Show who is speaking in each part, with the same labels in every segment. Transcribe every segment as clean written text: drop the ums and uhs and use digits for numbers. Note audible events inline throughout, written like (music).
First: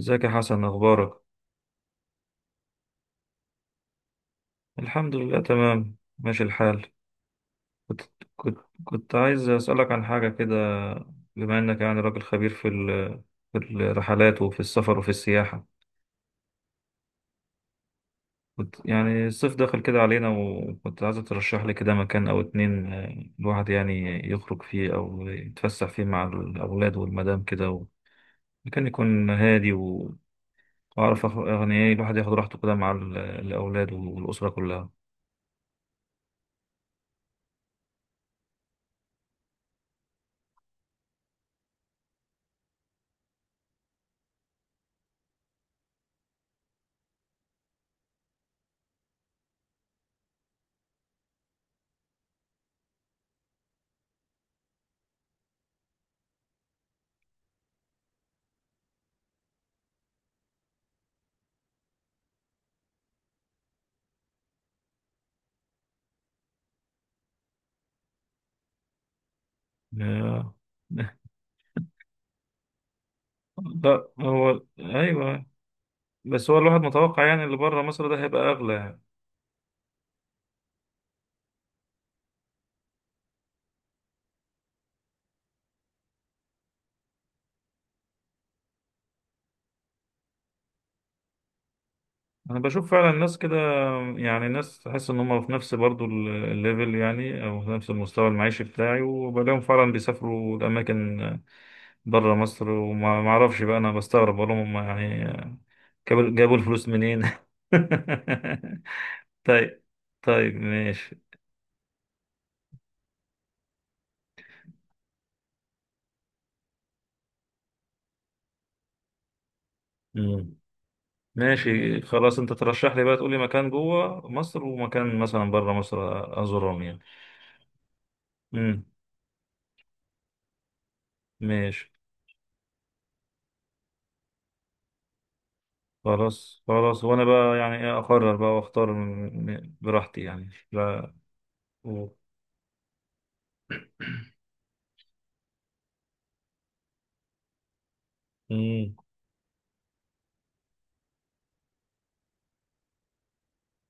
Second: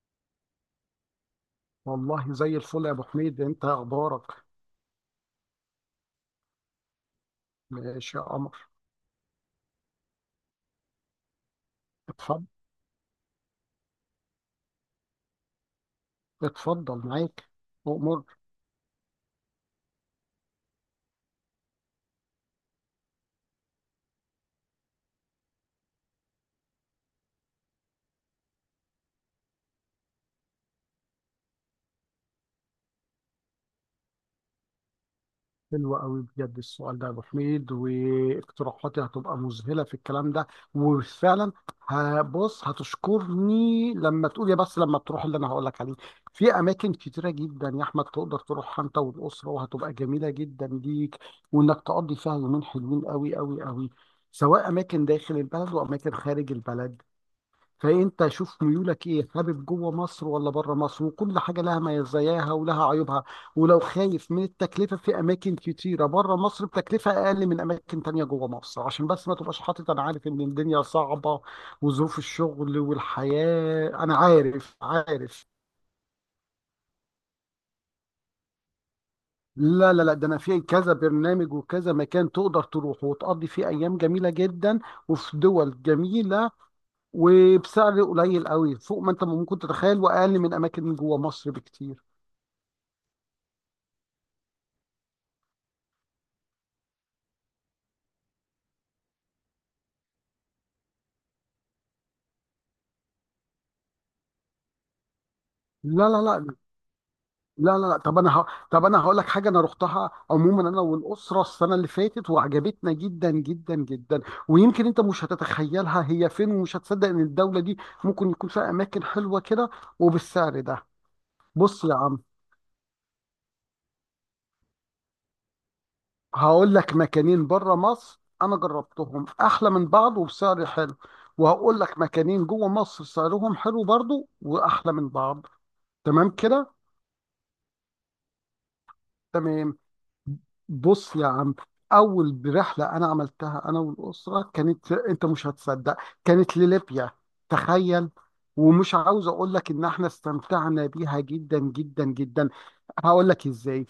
Speaker 1: ازيك يا حسن، اخبارك؟
Speaker 2: والله زي الفل يا ابو حميد، انت اخبارك؟
Speaker 1: الحمد لله، تمام ماشي الحال. كنت
Speaker 2: ماشي يا
Speaker 1: كنت
Speaker 2: قمر.
Speaker 1: كنت عايز اسالك عن حاجه كده. بما انك يعني راجل
Speaker 2: اتفضل،
Speaker 1: خبير في الرحلات وفي السفر وفي السياحه.
Speaker 2: اتفضل معاك امور.
Speaker 1: كنت يعني الصيف داخل كده علينا، وكنت عايز ترشح لي كده مكان او اتنين، الواحد يعني يخرج فيه او يتفسح فيه مع الاولاد والمدام كده مكان يكون هادي واعرف يعني ايه الواحد ياخد راحته كده مع الاولاد والاسره كلها.
Speaker 2: حلوة قوي بجد السؤال ده يا ابو حميد، واقتراحاتي هتبقى مذهلة في الكلام ده. وفعلا هبص هتشكرني لما تقول، يا بس لما تروح اللي انا هقول لك عليه. في اماكن كتيرة جدا يا احمد تقدر تروحها انت والاسرة، وهتبقى جميلة جدا ليك، وانك تقضي فيها يومين حلوين قوي قوي قوي، سواء اماكن داخل البلد واماكن خارج البلد. فانت شوف ميولك ايه، حابب جوه مصر ولا بره مصر، وكل حاجه لها مزاياها ولها عيوبها. ولو خايف من التكلفه، في اماكن كتيره بره مصر بتكلفه اقل من اماكن تانية جوه مصر، عشان بس ما تبقاش حاطط، انا عارف ان
Speaker 1: آه،
Speaker 2: الدنيا صعبه وظروف الشغل والحياه،
Speaker 1: لا،
Speaker 2: انا
Speaker 1: هو
Speaker 2: عارف
Speaker 1: ايوه،
Speaker 2: عارف.
Speaker 1: بس هو الواحد متوقع يعني اللي بره مصر ده هيبقى اغلى يعني.
Speaker 2: لا لا لا، ده انا في كذا برنامج وكذا مكان تقدر تروح وتقضي فيه ايام جميله جدا وفي دول جميله، وبسعر قليل قوي فوق ما انت ممكن تتخيل واقل من اماكن جوه مصر بكتير.
Speaker 1: انا بشوف فعلا الناس كده، يعني الناس تحس ان هم في نفس برضو الليفل يعني، او في نفس المستوى المعيشي بتاعي، وبلاقيهم فعلا بيسافروا لاماكن بره مصر، وما ما اعرفش بقى، انا بستغرب بقول لهم، هم يعني
Speaker 2: لا لا
Speaker 1: جابوا
Speaker 2: لا
Speaker 1: الفلوس منين؟
Speaker 2: لا لا لا. طب انا ه...
Speaker 1: (laughs)
Speaker 2: طب انا هقول لك حاجه، انا
Speaker 1: طيب،
Speaker 2: رحتها
Speaker 1: طيب
Speaker 2: عموما انا
Speaker 1: ماشي.
Speaker 2: والاسره السنه اللي فاتت وعجبتنا جدا جدا جدا. ويمكن انت مش هتتخيلها هي فين ومش هتصدق ان الدوله دي ممكن يكون فيها اماكن حلوه كده
Speaker 1: مم.
Speaker 2: وبالسعر ده. بص يا
Speaker 1: ماشي
Speaker 2: عم،
Speaker 1: خلاص، انت ترشح لي بقى، تقول لي مكان جوه مصر ومكان مثلا بره مصر
Speaker 2: هقول
Speaker 1: ازورهم
Speaker 2: لك
Speaker 1: يعني.
Speaker 2: مكانين بره مصر انا
Speaker 1: مم.
Speaker 2: جربتهم احلى من بعض وبسعر حلو، وهقول
Speaker 1: ماشي.
Speaker 2: لك مكانين جوه مصر سعرهم حلو برضو واحلى من بعض. تمام
Speaker 1: خلاص
Speaker 2: كده.
Speaker 1: خلاص، وانا بقى يعني ايه اقرر بقى واختار
Speaker 2: تمام.
Speaker 1: براحتي يعني، لا.
Speaker 2: بص يا عم،
Speaker 1: و...
Speaker 2: اول رحله انا عملتها انا والاسره كانت، انت مش هتصدق، كانت لليبيا. تخيل.
Speaker 1: مم.
Speaker 2: ومش عاوز اقول لك ان احنا استمتعنا بيها جدا جدا جدا. هقول لك ازاي.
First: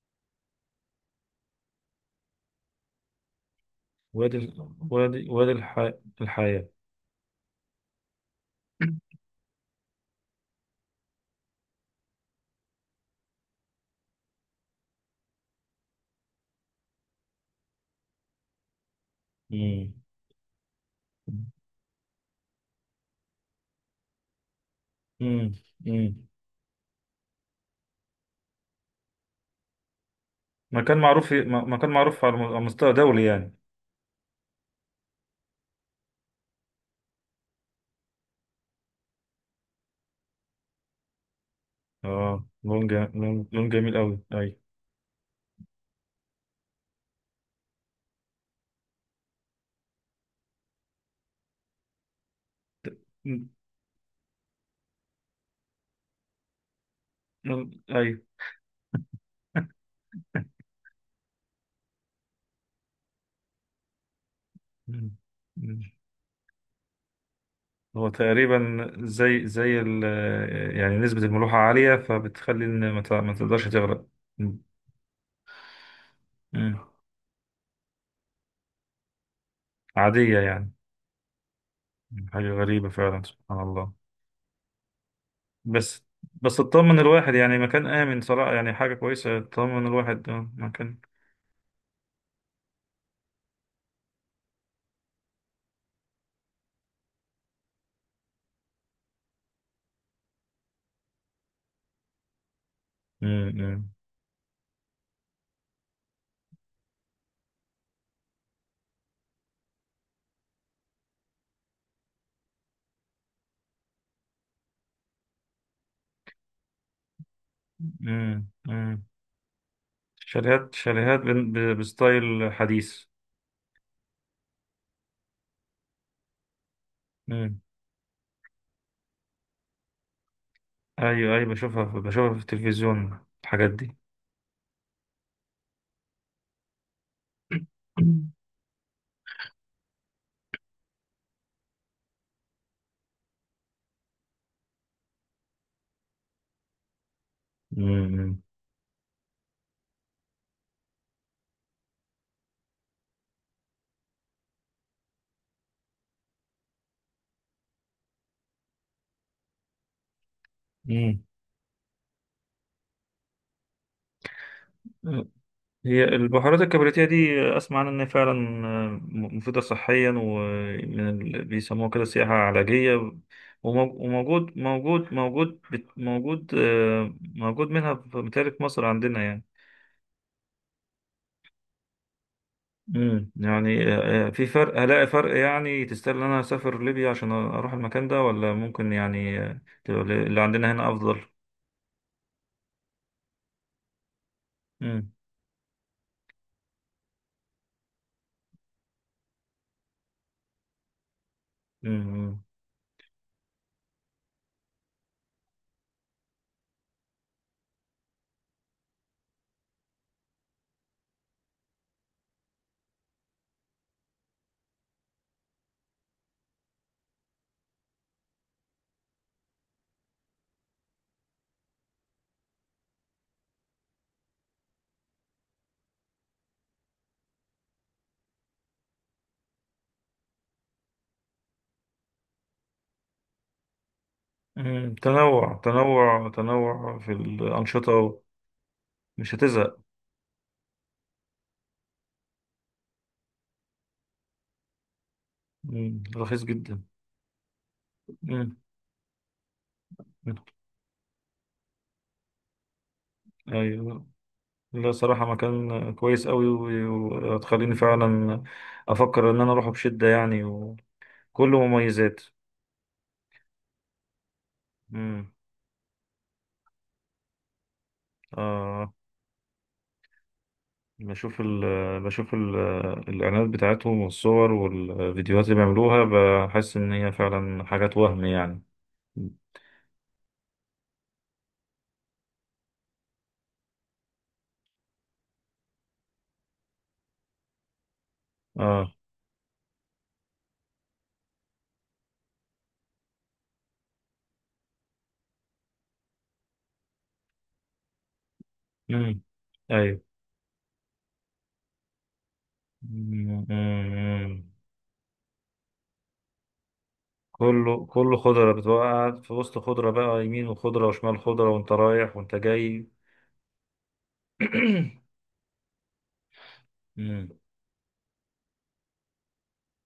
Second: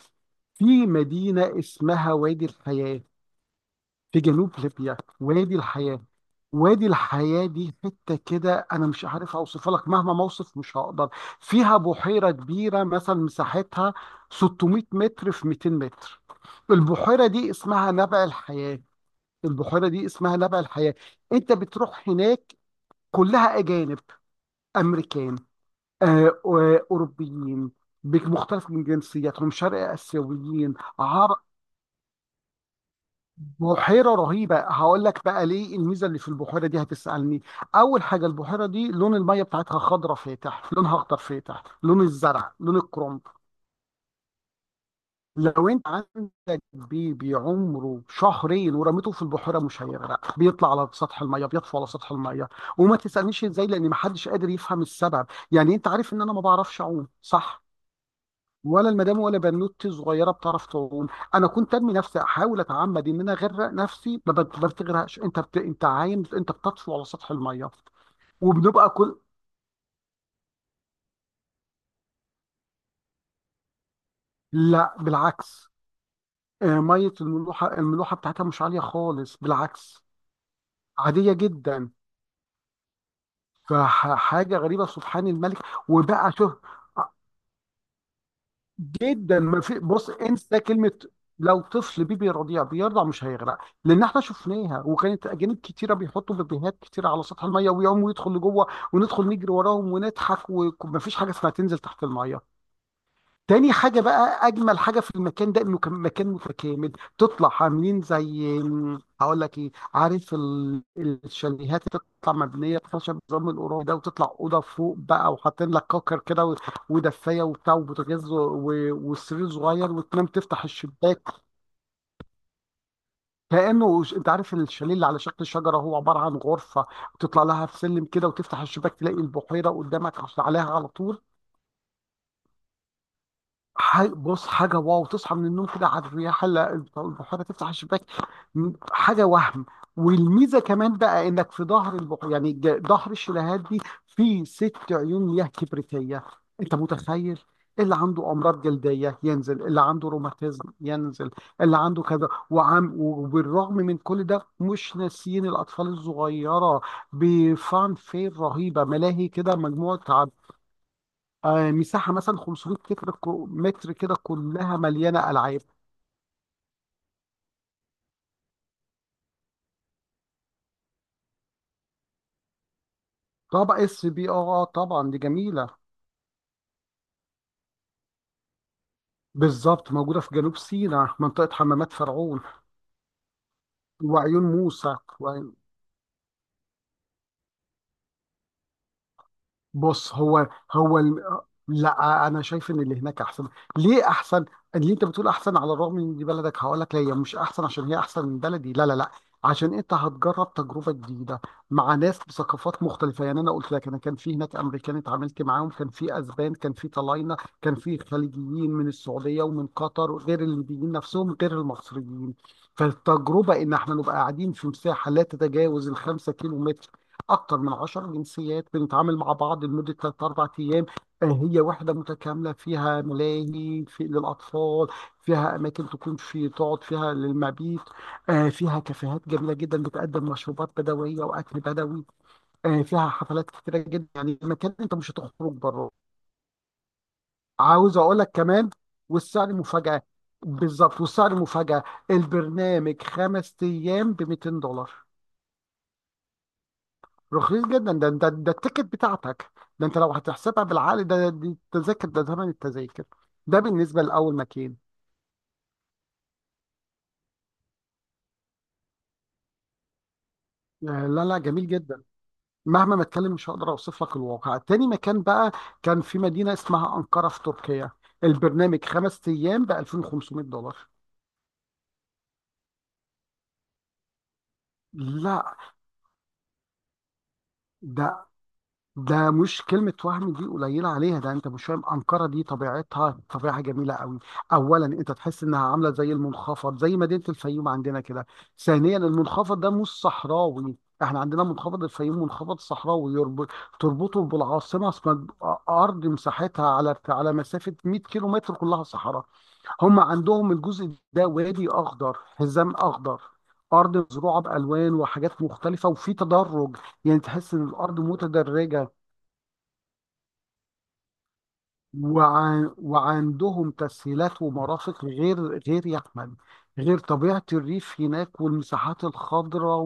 Speaker 2: في مدينه اسمها وادي الحياه في
Speaker 1: وادي
Speaker 2: جنوب
Speaker 1: ال-
Speaker 2: ليبيا،
Speaker 1: وادي وادي
Speaker 2: وادي
Speaker 1: الح...
Speaker 2: الحياة.
Speaker 1: الحياة.
Speaker 2: وادي الحياة دي حتة كده، أنا مش عارف أوصفها لك مهما ما أوصف مش هقدر. فيها بحيرة كبيرة مثلا، مساحتها 600 متر في 200 متر. البحيرة دي اسمها نبع الحياة. البحيرة
Speaker 1: مم.
Speaker 2: دي اسمها نبع الحياة. أنت بتروح هناك، كلها أجانب، أمريكان،
Speaker 1: مم. مم.
Speaker 2: أوروبيين، بمختلف من جنسياتهم، شرق آسيويين، عرب.
Speaker 1: مكان معروف على مستوى دولي يعني.
Speaker 2: بحيرة رهيبة، هقول لك بقى ليه الميزة اللي في البحيرة دي هتسألني. أول حاجة البحيرة دي لون المية بتاعتها خضرة فاتح، لونها أخضر فاتح، لون
Speaker 1: اه،
Speaker 2: الزرع، لون الكرنب.
Speaker 1: لون جميل قوي، اي.
Speaker 2: لو أنت عندك بيبي عمره شهرين ورميته في البحيرة مش هيغرق، بيطلع على سطح المية، بيطفو على سطح المية. وما تسألنيش
Speaker 1: مم.
Speaker 2: إزاي لأن محدش قادر يفهم السبب. يعني أنت عارف إن أنا ما بعرفش أعوم صح،
Speaker 1: لون، اي.
Speaker 2: ولا المدام، ولا بنوتي صغيره بتعرف تعوم. انا كنت ارمي نفسي احاول اتعمد ان انا اغرق نفسي، ما
Speaker 1: مم.
Speaker 2: بتغرقش. انت بت...
Speaker 1: مم.
Speaker 2: انت عايم، انت بتطفو على سطح الميه.
Speaker 1: هو
Speaker 2: وبنبقى
Speaker 1: تقريبا
Speaker 2: كل.
Speaker 1: زي يعني نسبة الملوحة عالية، فبتخلي ان ما تقدرش تغرق. مم.
Speaker 2: لا بالعكس.
Speaker 1: مم.
Speaker 2: ميه، الملوحه بتاعتها مش عاليه خالص، بالعكس،
Speaker 1: عادية يعني.
Speaker 2: عاديه جدا.
Speaker 1: حاجة غريبة فعلا، سبحان الله.
Speaker 2: فحاجه غريبه، سبحان الملك.
Speaker 1: بس.
Speaker 2: وبقى
Speaker 1: بس تطمن الواحد يعني، مكان آمن صراحة، يعني حاجة كويسة
Speaker 2: جدا ما في،
Speaker 1: تطمن
Speaker 2: بص
Speaker 1: الواحد.
Speaker 2: انسى كلمه.
Speaker 1: مكان.
Speaker 2: لو طفل بيبي رضيع بيرضع مش هيغرق، لان احنا شفناها وكانت اجانب كتيره بيحطوا بيبيهات كتيره على سطح الميه ويقوموا يدخل لجوه، وندخل نجري وراهم ونضحك. ومفيش حاجه اسمها تنزل تحت الميه. تاني
Speaker 1: امم
Speaker 2: حاجة بقى، أجمل حاجة في المكان ده إنه كان مكان متكامل. تطلع عاملين زي، هقول لك إيه، عارف الشاليهات اللي تطلع مبنية خشب نظام القرى ده، وتطلع أوضة فوق بقى وحاطين لك كوكر كده ودفاية وبتاع وبوتاجاز
Speaker 1: امم امم
Speaker 2: وسرير صغير، وتنام تفتح
Speaker 1: شاليهات شاليهات
Speaker 2: الشباك.
Speaker 1: بستايل حديث.
Speaker 2: أنت عارف الشاليه اللي على شكل شجرة هو عبارة عن غرفة، تطلع
Speaker 1: امم.
Speaker 2: لها في سلم كده وتفتح الشباك تلاقي البحيرة قدامك عليها على طول.
Speaker 1: ايوه ايوه، بشوفها في التلفزيون الحاجات دي.
Speaker 2: بص حاجة واو، تصحى من النوم كده على الرياح البحيرة، تفتح الشباك، حاجة وهم. والميزة كمان بقى انك في ظهر البحيرة، يعني ظهر الشلالات دي، في ست عيون مياه كبريتية. انت متخيل. اللي عنده
Speaker 1: امم.
Speaker 2: امراض جلدية ينزل، اللي عنده روماتيزم ينزل، اللي عنده كذا وعم، وبالرغم من كل ده مش ناسيين الاطفال الصغيرة، بفان فير رهيبة، ملاهي كده، مجموعة.
Speaker 1: امم.
Speaker 2: مساحه مثلا 500 متر كده، كلها مليانه العاب.
Speaker 1: هي البهارات الكبريتية دي، أسمع عنها إن هي فعلا مفيدة صحيا، ومن بيسموها كده سياحة علاجية.
Speaker 2: طبعا
Speaker 1: ومو-
Speaker 2: اس بي
Speaker 1: وموجود
Speaker 2: اه، طبعا
Speaker 1: موجود
Speaker 2: دي
Speaker 1: موجود
Speaker 2: جميله.
Speaker 1: بت- موجود آه، موجود منها متهيألي في مصر عندنا يعني.
Speaker 2: بالظبط، موجوده في جنوب سيناء منطقه حمامات فرعون
Speaker 1: امم. يعني
Speaker 2: وعيون
Speaker 1: في فرق،
Speaker 2: موسى.
Speaker 1: هلاقي فرق يعني؟ تستاهل إن أنا أسافر ليبيا عشان أروح المكان ده، ولا ممكن يعني تبقى
Speaker 2: بص
Speaker 1: اللي
Speaker 2: هو،
Speaker 1: عندنا هنا
Speaker 2: هو ال...
Speaker 1: أفضل؟
Speaker 2: آه، لا، انا شايف ان اللي هناك احسن. ليه احسن؟ اللي انت
Speaker 1: امم.
Speaker 2: بتقول احسن على الرغم ان دي بلدك، هقول لك لا، هي مش احسن عشان هي احسن من بلدي، لا لا لا. عشان انت هتجرب تجربه جديده مع ناس
Speaker 1: امم.
Speaker 2: بثقافات مختلفه، يعني انا قلت لك، انا كان في هناك امريكان اتعاملت معاهم، كان في اسبان، كان في طلاينه، كان في خليجيين من السعوديه ومن قطر، غير الليبيين نفسهم غير المصريين. فالتجربه ان احنا نبقى قاعدين في مساحه لا تتجاوز الخمسة كيلو، أكتر من 10 جنسيات بنتعامل مع بعض لمدة ثلاث أربع أيام. آه، هي وحدة متكاملة، فيها ملاهي في للأطفال، فيها أماكن تكون في تقعد فيها للمبيت. فيها كافيهات جميلة جدا بتقدم مشروبات بدوية وأكل بدوي. فيها حفلات كتيرة جدا، يعني مكان
Speaker 1: أمم.
Speaker 2: أنت مش هتخرج
Speaker 1: تنوع
Speaker 2: بره.
Speaker 1: تنوع تنوع في
Speaker 2: عاوز أقول
Speaker 1: الأنشطة.
Speaker 2: لك كمان،
Speaker 1: مش
Speaker 2: والسعر
Speaker 1: هتزهق.
Speaker 2: مفاجأة. بالظبط، والسعر مفاجأة. البرنامج 5 أيام ب 200 دولار.
Speaker 1: مم، رخيص جدا.
Speaker 2: رخيص جدا، ده
Speaker 1: مم.
Speaker 2: التيكت بتاعتك. ده انت لو هتحسبها بالعقل، ده دي التذاكر، ده ثمن التذاكر. ده بالنسبه
Speaker 1: ايوه.
Speaker 2: لاول مكان.
Speaker 1: لا، صراحة مكان كويس قوي، وتخليني فعلا افكر ان انا اروحه بشدة يعني، وكله
Speaker 2: لا لا جميل جدا.
Speaker 1: مميزات.
Speaker 2: مهما ما اتكلم مش هقدر اوصف لك الواقع. تاني مكان
Speaker 1: امم.
Speaker 2: بقى، كان في مدينه اسمها انقره في تركيا، البرنامج
Speaker 1: آه
Speaker 2: 5 ايام ب 2500 دولار.
Speaker 1: بشوف ال بشوف الاعلانات بتاعتهم والصور والفيديوهات اللي
Speaker 2: لا
Speaker 1: بيعملوها، بحس ان هي فعلا حاجات وهم
Speaker 2: ده
Speaker 1: يعني.
Speaker 2: ده مش كلمة وهم دي قليلة عليها، ده انت مش فاهم. أنقرة دي طبيعتها طبيعة جميلة قوي. أولا انت تحس انها عاملة زي المنخفض زي مدينة الفيوم عندنا كده.
Speaker 1: اه.
Speaker 2: ثانيا المنخفض ده مش صحراوي، احنا عندنا منخفض الفيوم منخفض صحراوي، تربطه بالعاصمة اسمها، أرض مساحتها على مسافة 100 كيلو متر كلها
Speaker 1: امم.
Speaker 2: صحراء.
Speaker 1: ايوه.
Speaker 2: هم عندهم الجزء ده وادي أخضر حزام أخضر،
Speaker 1: مم.
Speaker 2: أرض مزروعة
Speaker 1: مم.
Speaker 2: بألوان وحاجات مختلفة وفي تدرج، يعني تحس إن
Speaker 1: كله
Speaker 2: الأرض
Speaker 1: كله خضرة، بتبقى
Speaker 2: متدرجة.
Speaker 1: قاعد في وسط خضرة بقى، يمين وخضرة وشمال خضرة وانت رايح وانت جاي.
Speaker 2: وعندهم تسهيلات ومرافق،
Speaker 1: (clears throat)
Speaker 2: غير غير يحمل غير
Speaker 1: مم.
Speaker 2: طبيعة الريف هناك والمساحات الخضراء.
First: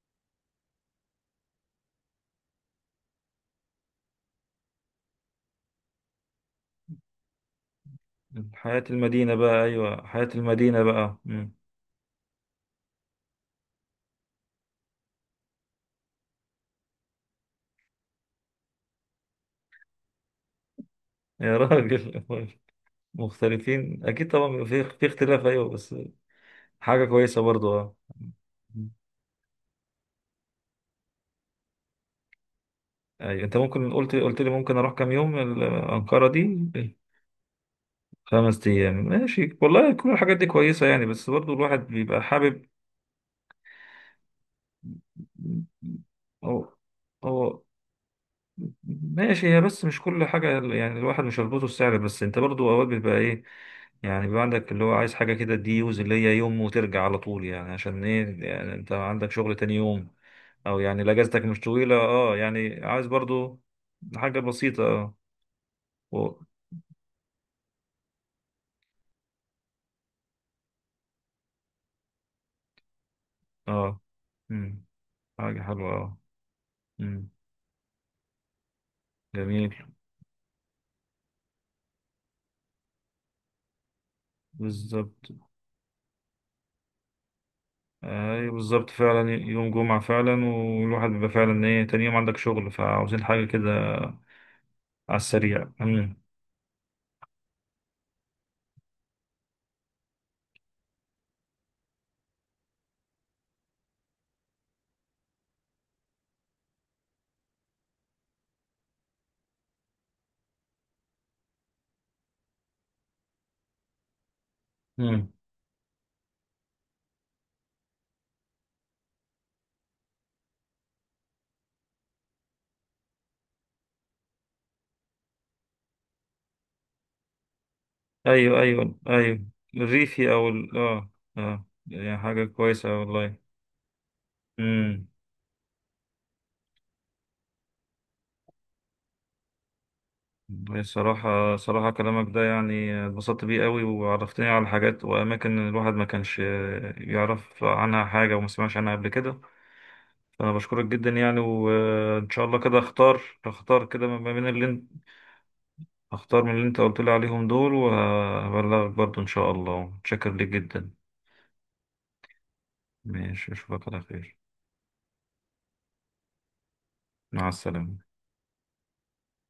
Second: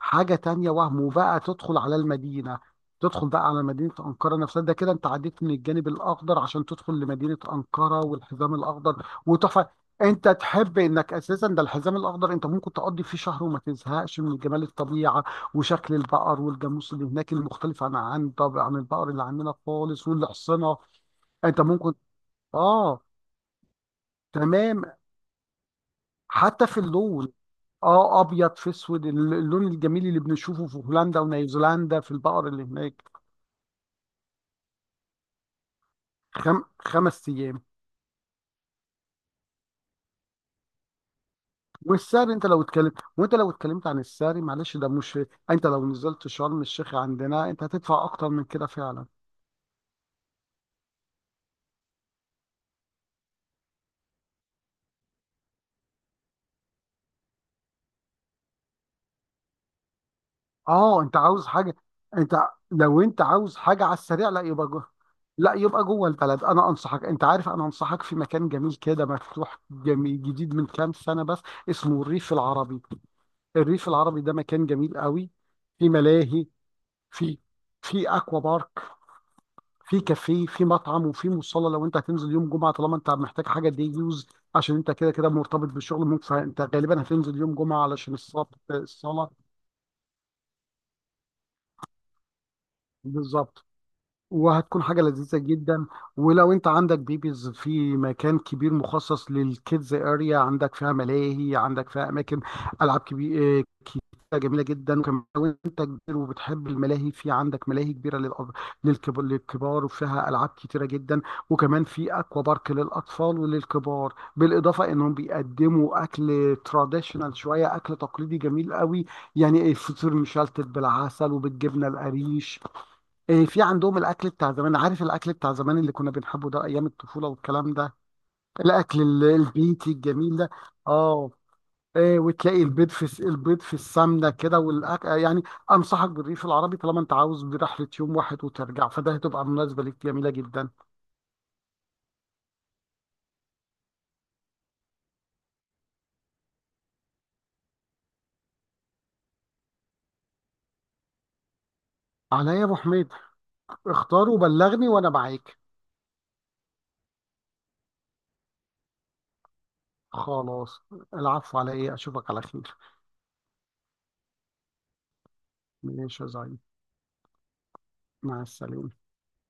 Speaker 2: وحاجة تانية وهم، وبقى تدخل على المدينة. تدخل بقى على مدينة أنقرة نفسها، ده كده أنت عديت من الجانب الأخضر عشان تدخل لمدينة أنقرة، والحزام
Speaker 1: حياة
Speaker 2: الأخضر
Speaker 1: المدينة بقى،
Speaker 2: وتحفة.
Speaker 1: أيوة، حياة
Speaker 2: أنت تحب
Speaker 1: المدينة
Speaker 2: إنك
Speaker 1: بقى.
Speaker 2: أساسا
Speaker 1: مم.
Speaker 2: ده الحزام الأخضر، أنت ممكن تقضي فيه شهر وما تزهقش من جمال الطبيعة وشكل البقر والجاموس اللي هناك المختلف عن طبعا عن البقر اللي عندنا خالص والحصنة.
Speaker 1: يا
Speaker 2: انت ممكن،
Speaker 1: راجل. (laughs)
Speaker 2: اه،
Speaker 1: مختلفين أكيد طبعا، بيبقى
Speaker 2: تمام،
Speaker 1: في اختلاف، أيوة، بس
Speaker 2: حتى في
Speaker 1: حاجة
Speaker 2: اللون.
Speaker 1: كويسة برضو، أه.
Speaker 2: اه ابيض في
Speaker 1: مم.
Speaker 2: اسود، اللون الجميل اللي بنشوفه في هولندا ونيوزيلندا في البقر اللي هناك.
Speaker 1: أيوة، أنت ممكن قلت لي ممكن أروح كام يوم أنقرة
Speaker 2: خم...
Speaker 1: دي؟
Speaker 2: خمس ايام.
Speaker 1: خمس أيام، ماشي والله. كل الحاجات دي كويسة يعني، بس برضو الواحد بيبقى
Speaker 2: والسعر، انت لو
Speaker 1: حابب.
Speaker 2: اتكلمت وانت لو اتكلمت عن السعر، معلش ده مش. انت لو نزلت
Speaker 1: هو.
Speaker 2: شرم الشيخ عندنا
Speaker 1: هو.
Speaker 2: انت هتدفع اكتر من كده فعلا.
Speaker 1: ماشي، هي بس مش كل حاجة يعني، الواحد مش هيربطه السعر بس، انت برضو اوقات بيبقى ايه، يعني بيبقى عندك اللي هو عايز حاجة كده دي يوز، اللي هي يوم وترجع على طول يعني، عشان ايه يعني انت عندك شغل تاني يوم. او يعني
Speaker 2: اه،
Speaker 1: لا،
Speaker 2: انت
Speaker 1: اجازتك
Speaker 2: عاوز
Speaker 1: مش
Speaker 2: حاجه،
Speaker 1: طويلة، اه
Speaker 2: انت
Speaker 1: يعني
Speaker 2: لو
Speaker 1: عايز
Speaker 2: انت عاوز
Speaker 1: برضو
Speaker 2: حاجه على السريع،
Speaker 1: حاجة
Speaker 2: لا يبقى
Speaker 1: بسيطة،
Speaker 2: جوه.
Speaker 1: اه.
Speaker 2: لا يبقى جوه
Speaker 1: و-
Speaker 2: البلد، انا انصحك، انت عارف انا انصحك في مكان جميل كده مفتوح جميل جديد من كام سنه بس، اسمه الريف العربي. الريف
Speaker 1: اه.
Speaker 2: العربي ده مكان
Speaker 1: مم.
Speaker 2: جميل قوي،
Speaker 1: حاجة
Speaker 2: في
Speaker 1: حلوة، اه.
Speaker 2: ملاهي،
Speaker 1: مم.
Speaker 2: في في اكوا بارك،
Speaker 1: جميل.
Speaker 2: في كافيه، في مطعم، وفي مصلى. لو انت هتنزل يوم جمعه طالما انت محتاج حاجه دي يوز، عشان انت كده
Speaker 1: بالظبط.
Speaker 2: كده مرتبط بالشغل ممكن، فانت غالبا هتنزل يوم جمعه علشان الصلاه
Speaker 1: ايوه، بالظبط، فعلا
Speaker 2: الصلاه.
Speaker 1: يوم جمعة، فعلا، والواحد بيبقى فعلا ايه، تاني يوم عندك شغل، فعاوزين حاجة
Speaker 2: بالظبط،
Speaker 1: كده
Speaker 2: وهتكون حاجة
Speaker 1: على
Speaker 2: لذيذة
Speaker 1: السريع.
Speaker 2: جدا.
Speaker 1: مم.
Speaker 2: ولو انت عندك بيبيز في مكان كبير مخصص للكيدز اريا، عندك فيها ملاهي، عندك فيها اماكن، العاب كبيرة جميلة جدا. وكمان لو انت كبير وبتحب الملاهي، في عندك ملاهي كبيرة للكبار، وفيها العاب كتيرة جدا. وكمان في اكوا بارك للاطفال وللكبار، بالاضافة انهم
Speaker 1: مم.
Speaker 2: بيقدموا اكل تراديشنال شوية، اكل تقليدي جميل قوي. يعني الفطير مشلتت بالعسل وبالجبنة القريش. إيه، في عندهم الاكل بتاع زمان، عارف الاكل بتاع زمان اللي كنا بنحبه ده، ايام الطفوله والكلام ده.
Speaker 1: ايوه ايوه
Speaker 2: الاكل
Speaker 1: ايوه.
Speaker 2: البيتي
Speaker 1: الريفي
Speaker 2: الجميل
Speaker 1: او
Speaker 2: ده.
Speaker 1: اه.
Speaker 2: اه.
Speaker 1: اه يعني
Speaker 2: إيه،
Speaker 1: حاجه
Speaker 2: وتلاقي البيض
Speaker 1: كويسه
Speaker 2: في الس-
Speaker 1: والله.
Speaker 2: البيض في السمنه كده، والأك...
Speaker 1: امم.
Speaker 2: آه، يعني. انصحك بالريف العربي طالما انت عاوز برحله يوم واحد وترجع، فده هتبقى مناسبه ليك جميله جدا.
Speaker 1: صراحه صراحه، كلامك ده يعني اتبسطت بيه قوي، وعرفتني على حاجات واماكن الواحد ما كانش يعرف عنها حاجه وما سمعش عنها قبل كده، فانا بشكرك جدا يعني. وان شاء
Speaker 2: عليا
Speaker 1: الله
Speaker 2: يا ابو
Speaker 1: كده
Speaker 2: حميد،
Speaker 1: اختار كده
Speaker 2: اختار
Speaker 1: ما بين اللي انت
Speaker 2: وبلغني وانا معاك.
Speaker 1: اختار من اللي انت قلت لي عليهم دول، وهبلغك برضو ان شاء الله. متشكر ليك
Speaker 2: خلاص،
Speaker 1: جدا.
Speaker 2: العفو على ايه، اشوفك على خير.
Speaker 1: ماشي، اشوفك على خير.
Speaker 2: ماشي يا زعيم،
Speaker 1: مع السلامه.
Speaker 2: مع السلامه.